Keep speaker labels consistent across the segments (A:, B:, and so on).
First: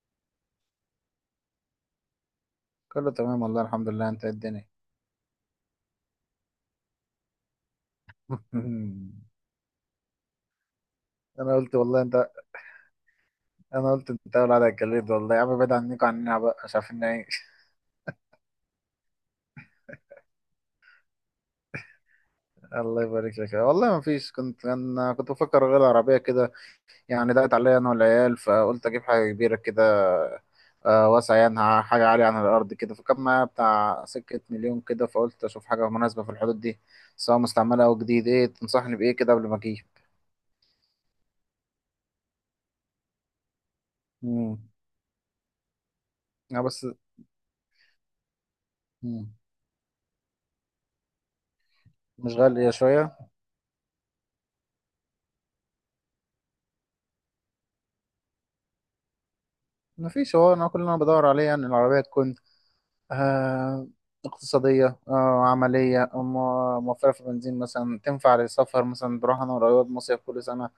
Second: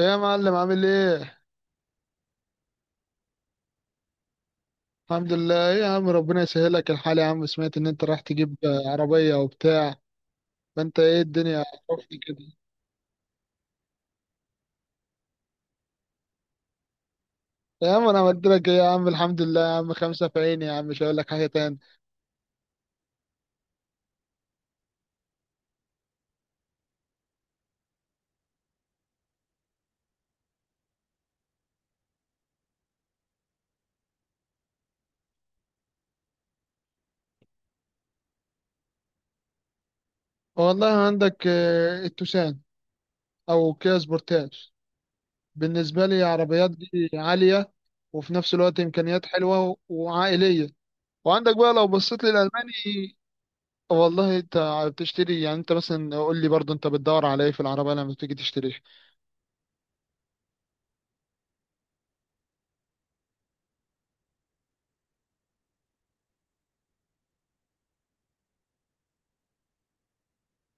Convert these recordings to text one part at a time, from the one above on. A: ايه يا معلم، عامل ايه؟
B: كله تمام والله الحمد لله. انت ايه الدنيا؟
A: الحمد لله. ايه يا عم، ربنا يسهلك الحال. يا عم سمعت ان انت رايح تجيب عربية وبتاع. ما انت، ايه
B: انا
A: الدنيا؟
B: قلت والله انت.
A: عرفني كده.
B: انا قلت انت اول على الجليد والله يا عم، بعيد عنكم عننا بقى مش عارفين نعيش.
A: يا عم انا عملت لك ايه؟ يا عم الحمد لله. يا عم خمسة في عيني، يا عم مش هقول لك حاجة تاني.
B: الله يبارك لك والله. ما فيش، كنت بفكر اغير العربيه كده. يعني ضاقت عليا انا والعيال، فقلت اجيب حاجه كبيره كده، واسعه يعني، حاجه عاليه عن الارض كده. فكان معايا بتاع سكه مليون كده، فقلت اشوف حاجه مناسبه في الحدود دي، سواء مستعمله او جديد. ايه تنصحني بايه كده قبل ما اجيب؟
A: والله عندك التوسان، او كيا
B: امم
A: سبورتاج. بالنسبة لي
B: اه
A: عربيات
B: بس.
A: دي عالية، وفي نفس الوقت امكانيات
B: مم.
A: حلوة وعائلية. وعندك بقى لو بصيت
B: مش غاليه شويه؟
A: للالماني. والله انت بتشتري، يعني انت مثلا قول لي برضه، انت بتدور على ايه في العربية لما تيجي تشتري؟
B: ما فيش، هو انا كل اللي انا بدور عليه يعني العربيه تكون، آه، اقتصاديه، آه، عمليه، موفره في البنزين مثلا، تنفع للسفر مثلا. بروح انا وقريب مصيف كل سنه.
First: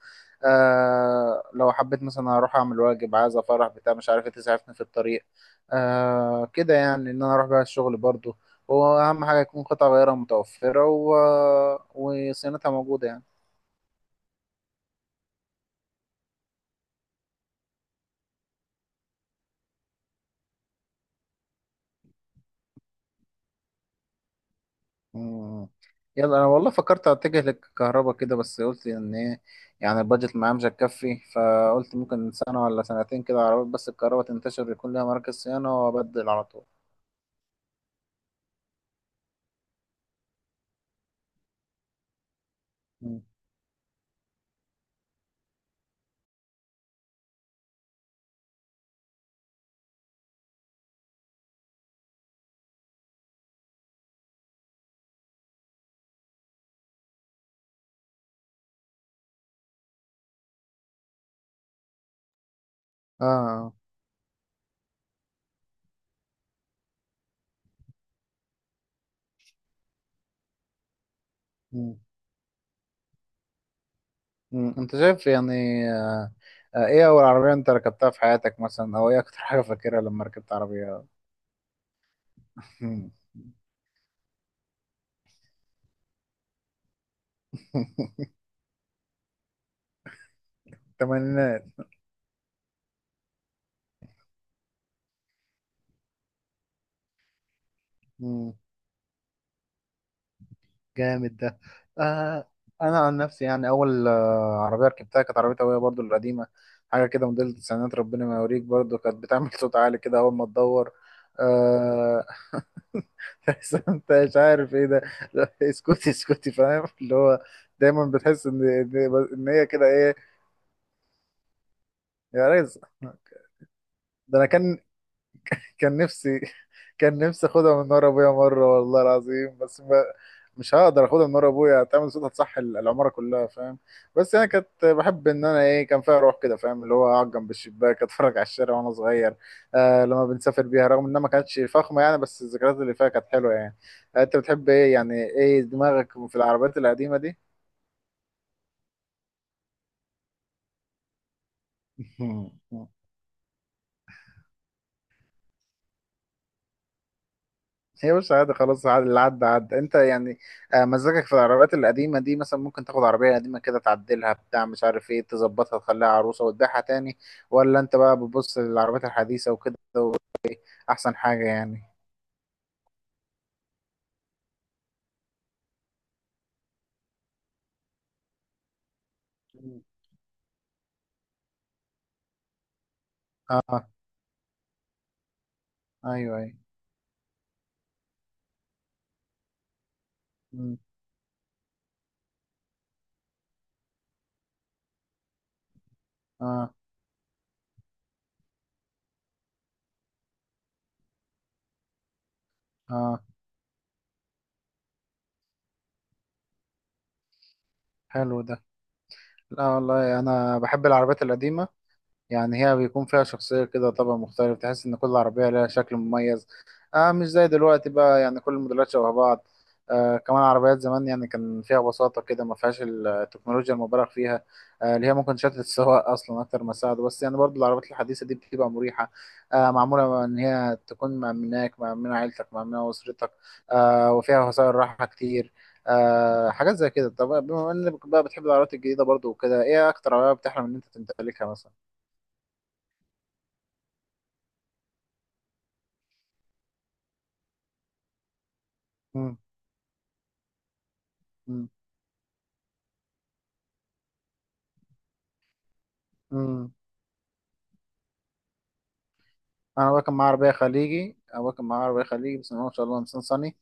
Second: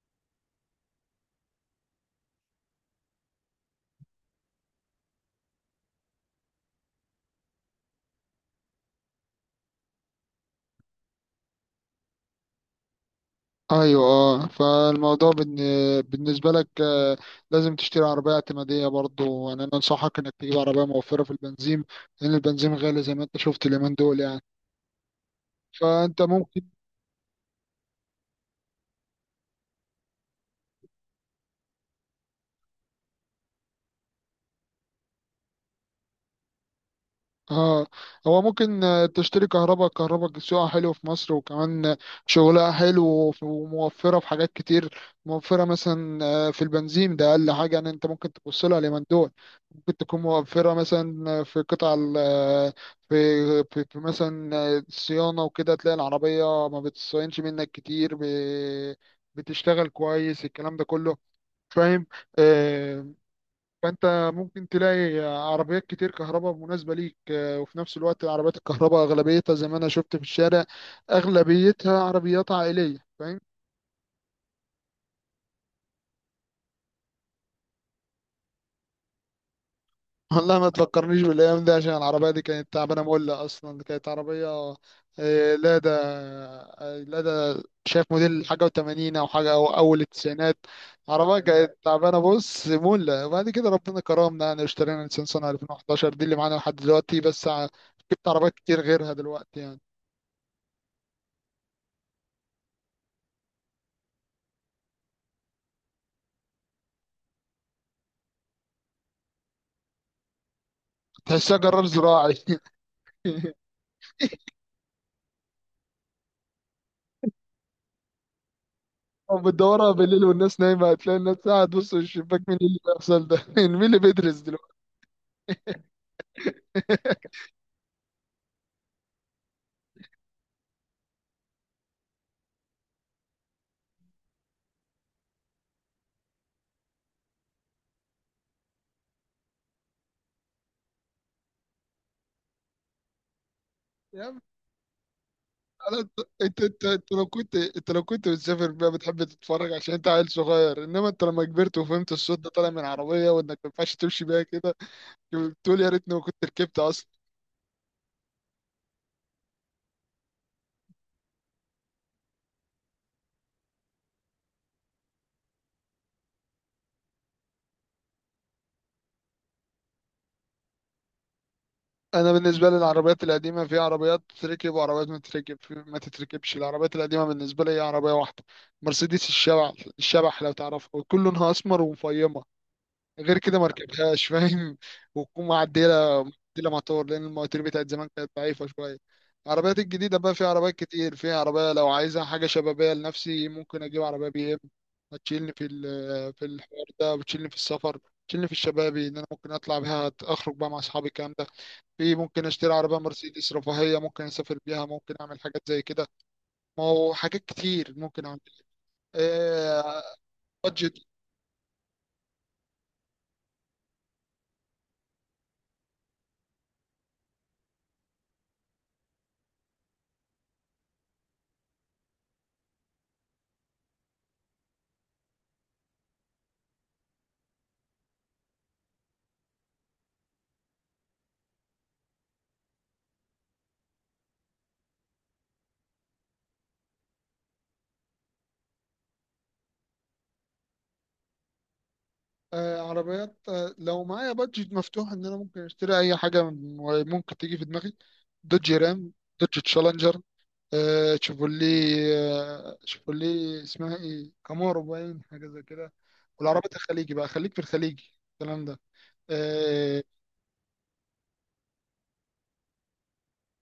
B: آه، لو حبيت مثلا اروح اعمل واجب، عايز افرح، بتاع مش عارف ايه، تسعفني في الطريق. آه كده، يعني ان انا اروح بيها الشغل برضو. واهم حاجه يكون قطع غيارها متوفره وصيانتها موجوده يعني.
A: ايوه اه، فالموضوع بالنسبه لك، لازم تشتري عربيه اعتماديه. برضو يعني انا انصحك انك تجيب عربيه موفره في البنزين، لان البنزين غالي زي ما انت شفت اليومين دول يعني.
B: مم.
A: فانت
B: يلا انا
A: ممكن.
B: والله فكرت اتجه للكهرباء كده، بس قلت ان ايه، يعني البادجت معايا مش هتكفي. فقلت ممكن سنه ولا سنتين كده عربيات، بس الكهرباء تنتشر يكون لها مراكز صيانه وابدل على طول.
A: اه. هو ممكن تشتري كهرباء. كهرباء سوقها حلو في مصر، وكمان شغلها حلو
B: مم.
A: وموفرة في حاجات كتير. موفرة مثلا في البنزين، ده أقل حاجة يعني. أنت ممكن تبص لها اليومين دول. ممكن تكون موفرة مثلا في قطع في في مثلا صيانة، وكده تلاقي العربية ما بتصينش منك كتير، بتشتغل كويس، الكلام ده كله. فاهم؟ آه،
B: اه.
A: فانت ممكن تلاقي عربيات كتير كهرباء مناسبه ليك، وفي نفس الوقت العربيات الكهرباء اغلبيتها زي ما انا شفت في الشارع،
B: مم.
A: اغلبيتها عربيات عائليه، فاهم؟
B: مم. انت شايف يعني؟ آه. آه، ايه اول عربيه انت ركبتها في حياتك مثلا، او ايه اكتر حاجه فاكرها لما ركبت
A: والله ما
B: عربيه؟
A: تفكرنيش بالايام دي، عشان العربيه دي كانت تعبانه
B: مم.
A: مولة، اصلا كانت عربيه لادا. لادا، شايف موديل حاجه و80 او حاجه او اول التسعينات. عربيه
B: تمانينات.
A: كانت تعبانه بص مولة. وبعد كده ربنا كرمنا، يعني اشترينا نيسان صني 2011 دي اللي معانا لحد دلوقتي، بس جبت عربيات كتير غيرها دلوقتي يعني.
B: جامد ده. آه، انا عن نفسي يعني اول آه عربيه ركبتها كانت عربيه ابويا برضو القديمه. حاجه كده موديل التسعينات، ربنا ما يوريك، برضو كانت بتعمل صوت عالي كده اول ما تدور.
A: تحسها جرار
B: آه.
A: زراعي.
B: تحس انت مش عارف ايه ده. لا، اسكتي اسكتي، فاهم اللي هو، دايما بتحس ان إن هي كده
A: وبتدورها
B: ايه،
A: بالليل والناس نايمة، هتلاقي الناس قاعد تبص من الشباك
B: يا
A: مين اللي
B: ريس.
A: بيحصل ده. مين اللي
B: ده
A: بيدرس
B: انا
A: دلوقتي؟
B: كان، كان نفسي، كان نفسي اخدها من ورا ابويا مره والله العظيم، بس ما، مش هقدر اخدها من ورا ابويا، هتعمل صوت، هتصح العماره كلها، فاهم. بس انا كنت بحب ان انا ايه، كان فيها روح كده، فاهم اللي هو اقعد جنب الشباك اتفرج على الشارع وانا صغير. آه، لما بنسافر بيها، رغم انها ما كانتش فخمه يعني، بس الذكريات اللي فيها كانت حلوه يعني. آه،
A: يا
B: انت
A: عم
B: بتحب ايه يعني، ايه
A: تعالى
B: دماغك
A: انت
B: في
A: انت
B: العربيات
A: انت انت
B: القديمه
A: لو
B: دي؟
A: كنت انت لو كنت بتسافر بقى، بتحب تتفرج عشان انت عيل صغير، انما انت لما كبرت وفهمت الصوت ده طالع من عربية وانك ما ينفعش تمشي بيها كده بتقول يا ريتني ما كنت ركبت.
B: هي مش عادي، خلاص، اللي عدى عدى انت يعني. آه، مزاجك في العربيات القديمة دي، مثلا ممكن تاخد عربية قديمة كده تعدلها، بتاع مش عارف ايه، تظبطها تخليها عروسة وتبيعها تاني، ولا انت بقى بتبص للعربيات الحديثة وكده احسن حاجة يعني؟
A: انا بالنسبه لي العربيات القديمه في عربيات تتركب وعربيات ما تتركب. ما تتركبش العربيات القديمه بالنسبه لي، هي عربيه واحده، مرسيدس الشبح.
B: مم.
A: الشبح لو تعرفها، ويكون لونها اسمر ومفيمه، غير كده ما
B: اه.
A: ركبتهاش، فاهم؟ وتكون معدله،
B: ايوه ايوه.
A: معدله موتور، لان المواتير بتاعت زمان كانت ضعيفه شويه. العربيات الجديده بقى في عربيات
B: مم.
A: كتير، في عربيه لو عايزها حاجه شبابيه لنفسي ممكن اجيب عربيه بي ام. هتشيلني في
B: اه.
A: الحوار ده، وتشيلني في السفر. تشيلني في الشبابي ان انا ممكن اطلع بيها اخرج بقى مع اصحابي الكلام ده. في، ممكن اشتري عربية
B: اه.
A: مرسيدس رفاهية، ممكن اسافر بيها، ممكن اعمل حاجات زي كده. ما هو حاجات كتير ممكن اعمل.
B: حلو ده. لا
A: آه
B: والله انا بحب
A: بادجت.
B: العربيات القديمة، يعني هي بيكون فيها شخصية كده، طبع مختلف، تحس إن كل عربية لها شكل مميز. آه، مش زي دلوقتي بقى، يعني كل الموديلات شبه بعض. آه، كمان عربيات زمان يعني كان فيها بساطة كده، ما فيهاش التكنولوجيا المبالغ فيها. آه، اللي هي ممكن شتت السواق أصلا أكتر ما تساعده. بس يعني برضو العربيات الحديثة دي بتبقى مريحة. آه، معمولة إن هي تكون مأمناك، مأمنة عيلتك، مأمنة أسرتك. آه، وفيها وسائل راحة كتير. آه، حاجات زي كده. طب بما إنك بقى بتحب العربيات الجديدة برضو وكده، إيه أكتر عربية بتحلم إن أنت تمتلكها مثلا؟
A: عربيات، لو معايا بادجت مفتوح ان انا ممكن اشتري اي حاجة ممكن تيجي في دماغي. دوج رام، دوج تشالنجر، تشيفولي،
B: مم.
A: تشيفولي اسمها ايه، كامارو، باين حاجة زي كده.
B: مم.
A: والعربيات الخليجي بقى، خليك في الخليجي، الكلام ده.
B: انا ابويا
A: آه
B: كان معاه عربيه خليجي. ابويا كان معاه عربيه خليجي بس ما شاء الله، نيسان صني.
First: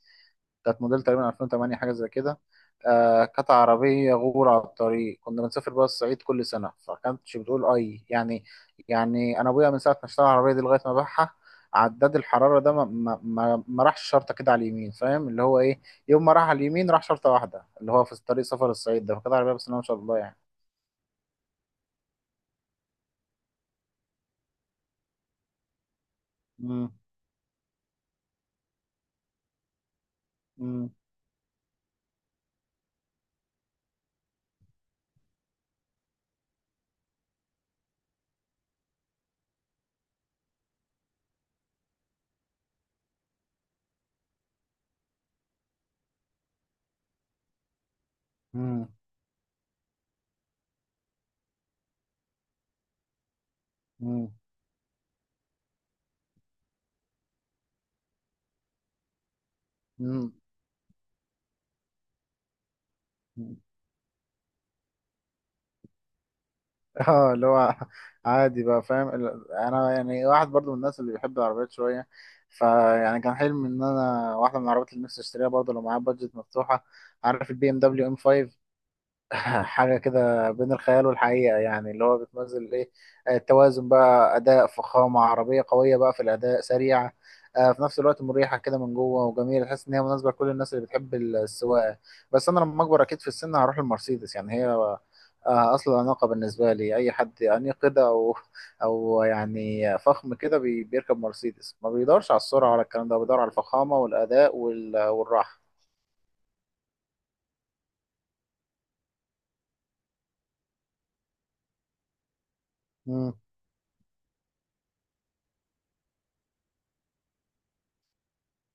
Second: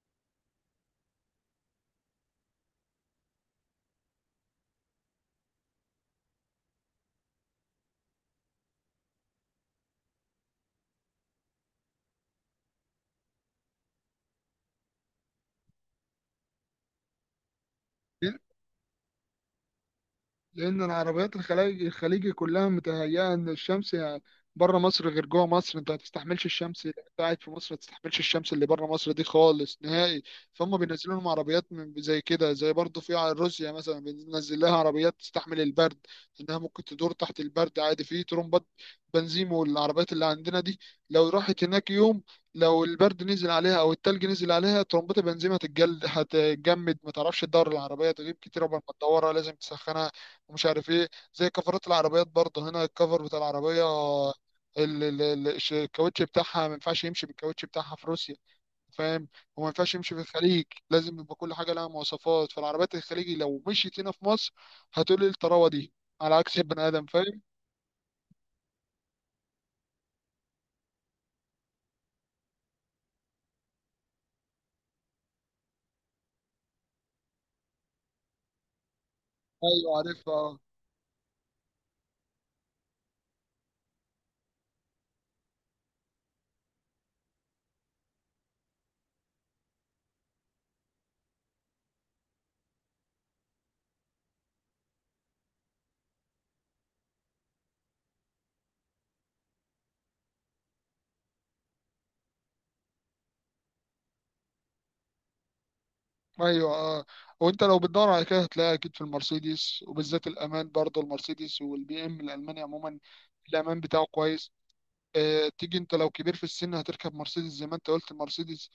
B: كانت موديل تقريبا 2008، حاجه زي كده. آه، كانت عربيه غور على الطريق. كنا بنسافر بقى الصعيد كل سنه، فكانتش بتقول اي يعني. يعني انا ابويا من ساعه ما اشترى العربيه دي لغايه ما باعها، عداد الحراره ده ما راحش شرطه كده على اليمين، فاهم اللي هو ايه. يوم ما راح على اليمين راح شرطه واحده، اللي هو في طريق سفر الصعيد ده. فكانت عربيه بس ما شاء الله يعني.
A: لأن العربيات الخليجي كلها متهيئة إن الشمس يعني، بره مصر غير جوه مصر، أنت ما تستحملش الشمس،
B: مم.
A: أنت قاعد في مصر ما تستحملش الشمس اللي بره مصر دي خالص نهائي. فهم
B: مم.
A: بينزلوا لهم عربيات زي كده، زي برضه في روسيا مثلا بينزل لها عربيات تستحمل البرد، إنها ممكن تدور تحت البرد عادي، في ترمبات بنزين. والعربيات اللي عندنا دي لو راحت هناك يوم، لو البرد نزل عليها او التلج نزل عليها، ترمبات البنزين هتتجمد، ما تعرفش تدور. العربيه تغيب كتير قبل ما
B: مم.
A: تدورها، لازم تسخنها ومش عارف ايه. زي كفرات العربيات برضه، هنا الكفر بتاع العربية، الكاوتش بتاعها ما ينفعش يمشي بالكاوتش بتاعها في روسيا، فاهم؟ وما ينفعش يمشي في
B: مم.
A: الخليج. لازم يبقى كل حاجة لها مواصفات. فالعربيات الخليجي
B: مم.
A: لو مشيت هنا في مصر، هتقول ايه الطراوة دي، على عكس البني آدم،
B: اه،
A: فاهم؟
B: اللي هو عادي بقى، فاهم انا يعني واحد برضو من الناس اللي بيحب العربيات شويه. فيعني كان حلمي ان انا واحده من العربيات اللي نفسي اشتريها برضو لو معايا بادجت مفتوحه، عارف البي ام دبليو ام 5؟
A: ايوه
B: حاجة
A: عارفها،
B: كده
A: آه.
B: بين الخيال والحقيقة يعني، اللي هو بتمثل ايه، آه، التوازن بقى، أداء، فخامة، عربية قوية بقى في الأداء، سريعة، آه، في نفس الوقت مريحة كده من جوه، وجميلة، تحس إن هي مناسبة لكل الناس اللي بتحب السواقة. بس أنا لما أكبر أكيد في السن هروح للمرسيدس، يعني هي آه، أصل الأناقة بالنسبة لي. أي حد أنيق كده أو، أو يعني فخم كده، بيركب مرسيدس. ما بيدورش على السرعة ولا الكلام ده، بيدور على الفخامة والأداء والراحة.
A: ايوه اه، وانت لو بتدور على كده هتلاقيها اكيد في المرسيدس، وبالذات الامان برضه المرسيدس والبي ام الالماني عموما،
B: مم.
A: الامان بتاعه كويس. تيجي انت لو كبير في السن هتركب مرسيدس زي ما انت قلت، المرسيدس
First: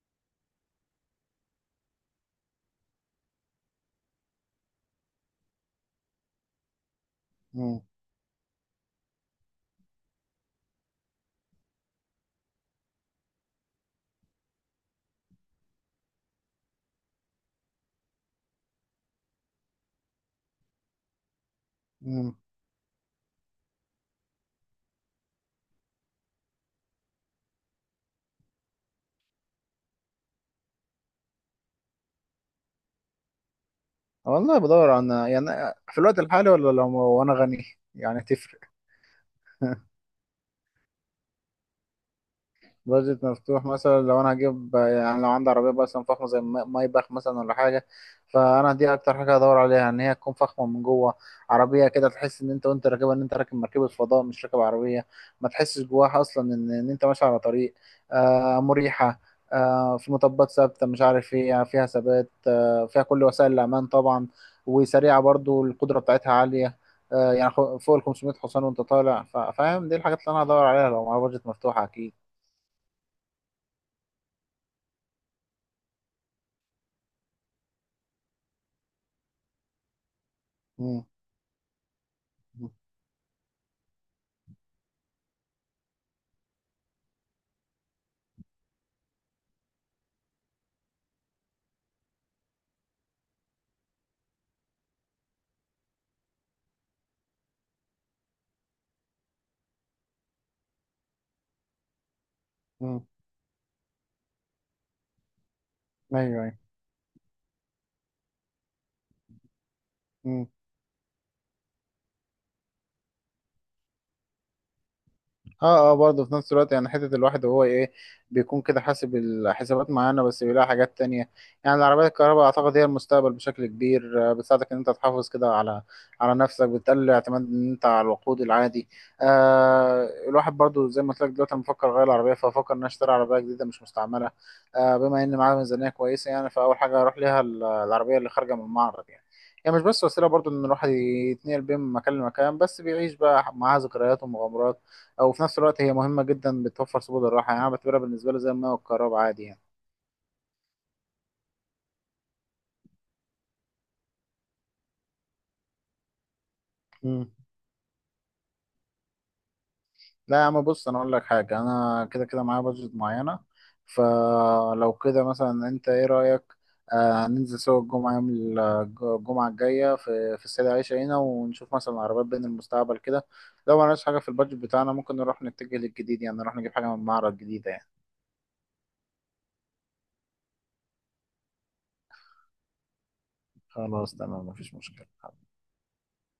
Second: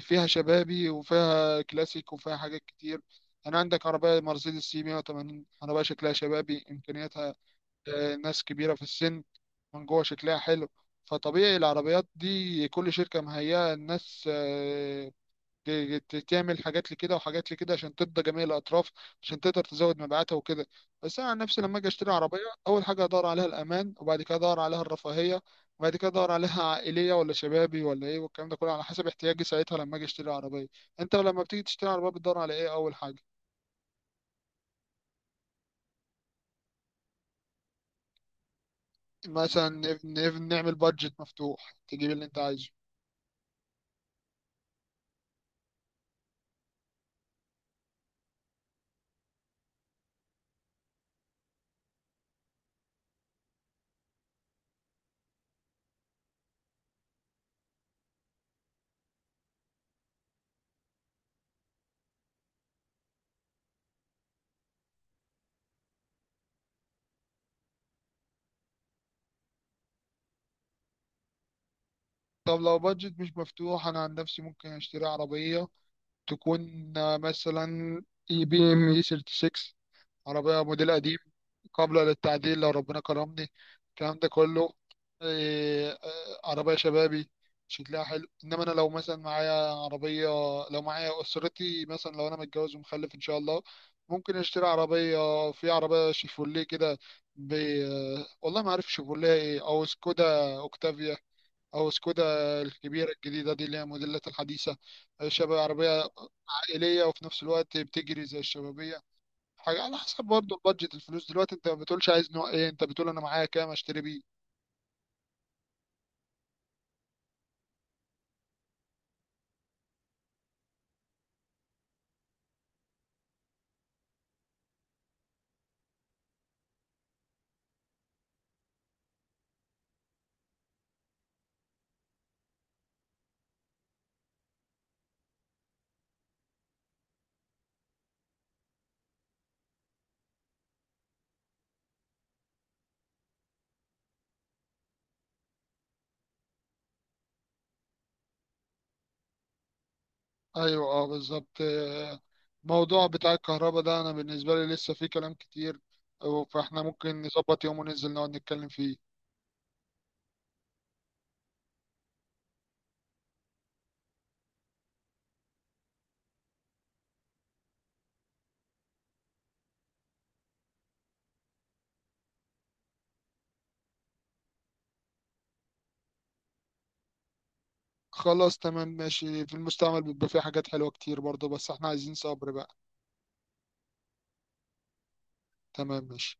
A: فيها شبابي وفيها كلاسيك وفيها حاجات كتير. انا عندك عربية مرسيدس سي 180، عربية شكلها شبابي، امكانياتها
B: مم.
A: ناس كبيرة في السن، من جوه شكلها حلو. فطبيعي العربيات دي كل شركة مهيئة الناس، تعمل حاجات لكده وحاجات لكده عشان ترضى جميع الاطراف، عشان تقدر تزود مبيعاتها وكده. بس انا عن نفسي لما اجي اشتري
B: مم.
A: عربيه، اول حاجه ادور عليها الامان، وبعد كده ادور عليها الرفاهيه، وبعد كده ادور عليها عائليه ولا شبابي ولا ايه، والكلام ده كله على حسب احتياجي ساعتها لما اجي اشتري عربيه. انت لما بتيجي تشتري عربيه بتدور على ايه اول حاجه؟
B: والله بدور عن يعني، في الوقت الحالي ولا لو وانا غني؟ يعني تفرق.
A: مثلا نعمل بادجت مفتوح، تجيب اللي انت عايزه.
B: بادجت مفتوح مثلا، لو انا هجيب يعني لو عندي عربيه مثلا فخمه زي، مايباخ مثلا ولا حاجه، فانا دي اكتر حاجه هدور عليها، ان هي تكون فخمه من جوه. عربيه كده تحس ان انت وانت راكبها ان انت راكب مركبه فضاء، مش راكب عربيه. ما تحسش جواها اصلا ان ان انت ماشي على طريق. آه، مريحه، آه، في مطبات ثابته، مش عارف ايه، يعني فيها ثبات، آه، فيها كل وسائل الامان طبعا. وسريعه برضو، القدره بتاعتها عاليه، آه، يعني فوق ال 500 حصان وانت طالع، فاهم. دي الحاجات اللي انا هدور عليها لو معايا بادجت مفتوحه اكيد.
A: طب لو بادجت مش مفتوح، انا عن نفسي ممكن اشتري عربيه تكون مثلا اي بي ام اي 36، عربيه موديل قديم، قابلة للتعديل
B: مم.
A: لو ربنا كرمني، الكلام ده كله. إيه، آه، عربية شبابي شكلها حلو. إنما أنا لو مثلا معايا عربية، لو معايا أسرتي مثلا، لو أنا متجوز ومخلف إن شاء الله، ممكن أشتري عربية. في عربية شيفوليه كده، ب... والله ما عارف شيفوليه إيه، أو سكودا أوكتافيا، أو سكودا
B: مم.
A: الكبيرة الجديدة دي اللي هي موديلات الحديثة. شباب عربية
B: ايوه ايوه.
A: عائلية، وفي نفس الوقت بتجري زي الشبابية. حاجة على حسب
B: مم.
A: برضه البادجت الفلوس. دلوقتي انت ما بتقولش عايز نوع ايه، انت بتقول انا معايا كام اشتري بيه.
B: اه. اه، برضه في نفس الوقت يعني، حتة الواحد وهو ايه، بيكون كده حاسب الحسابات معانا بس بيلاقي حاجات تانية. يعني العربيات الكهرباء اعتقد هي المستقبل بشكل كبير. آه، بتساعدك ان انت تحافظ كده على على نفسك، بتقلل الاعتماد ان انت على الوقود العادي. آه، الواحد برضه زي ما قلت لك دلوقتي انا بفكر اغير العربية، فافكر ان أنا اشتري عربية جديدة مش مستعملة. آه، بما ان معايا ميزانية كويسة يعني، فاول حاجة هروح ليها العربية اللي خارجة من المعرض يعني. هي يعني مش بس وسيلة برضه ان الواحد يتنقل بين مكان لمكان، بس بيعيش بقى معاها ذكريات ومغامرات. او في نفس الوقت هي مهمه جدا، بتوفر سبل الراحه يعني. انا بعتبرها بالنسبه لي زي الماء والكهرباء عادي يعني.
A: ايوه اه، بالظبط. الموضوع بتاع الكهرباء ده، انا بالنسبة لي لسه فيه كلام كتير. فاحنا ممكن
B: مم.
A: نظبط يوم وننزل نقعد نتكلم فيه.
B: لا يا عم بص، انا اقول لك حاجه، انا كده كده معايا بادجت معينه. فلو كده مثلا، انت ايه رايك، آه ننزل سوا الجمعه يوم آه، الجمعه الجايه في السيده عائشه هنا، ونشوف مثلا عربيات بين المستقبل كده. لو ما لقاش حاجه في البادجت بتاعنا، ممكن نروح نتجه للجديد، يعني نروح نجيب حاجه من معرض جديده يعني.
A: خلاص تمام ماشي. في المستعمل بيبقى فيه حاجات حلوة كتير برضه، بس احنا عايزين صبر بقى.
B: خلاص تمام، مفيش مشكله.
A: تمام ماشي.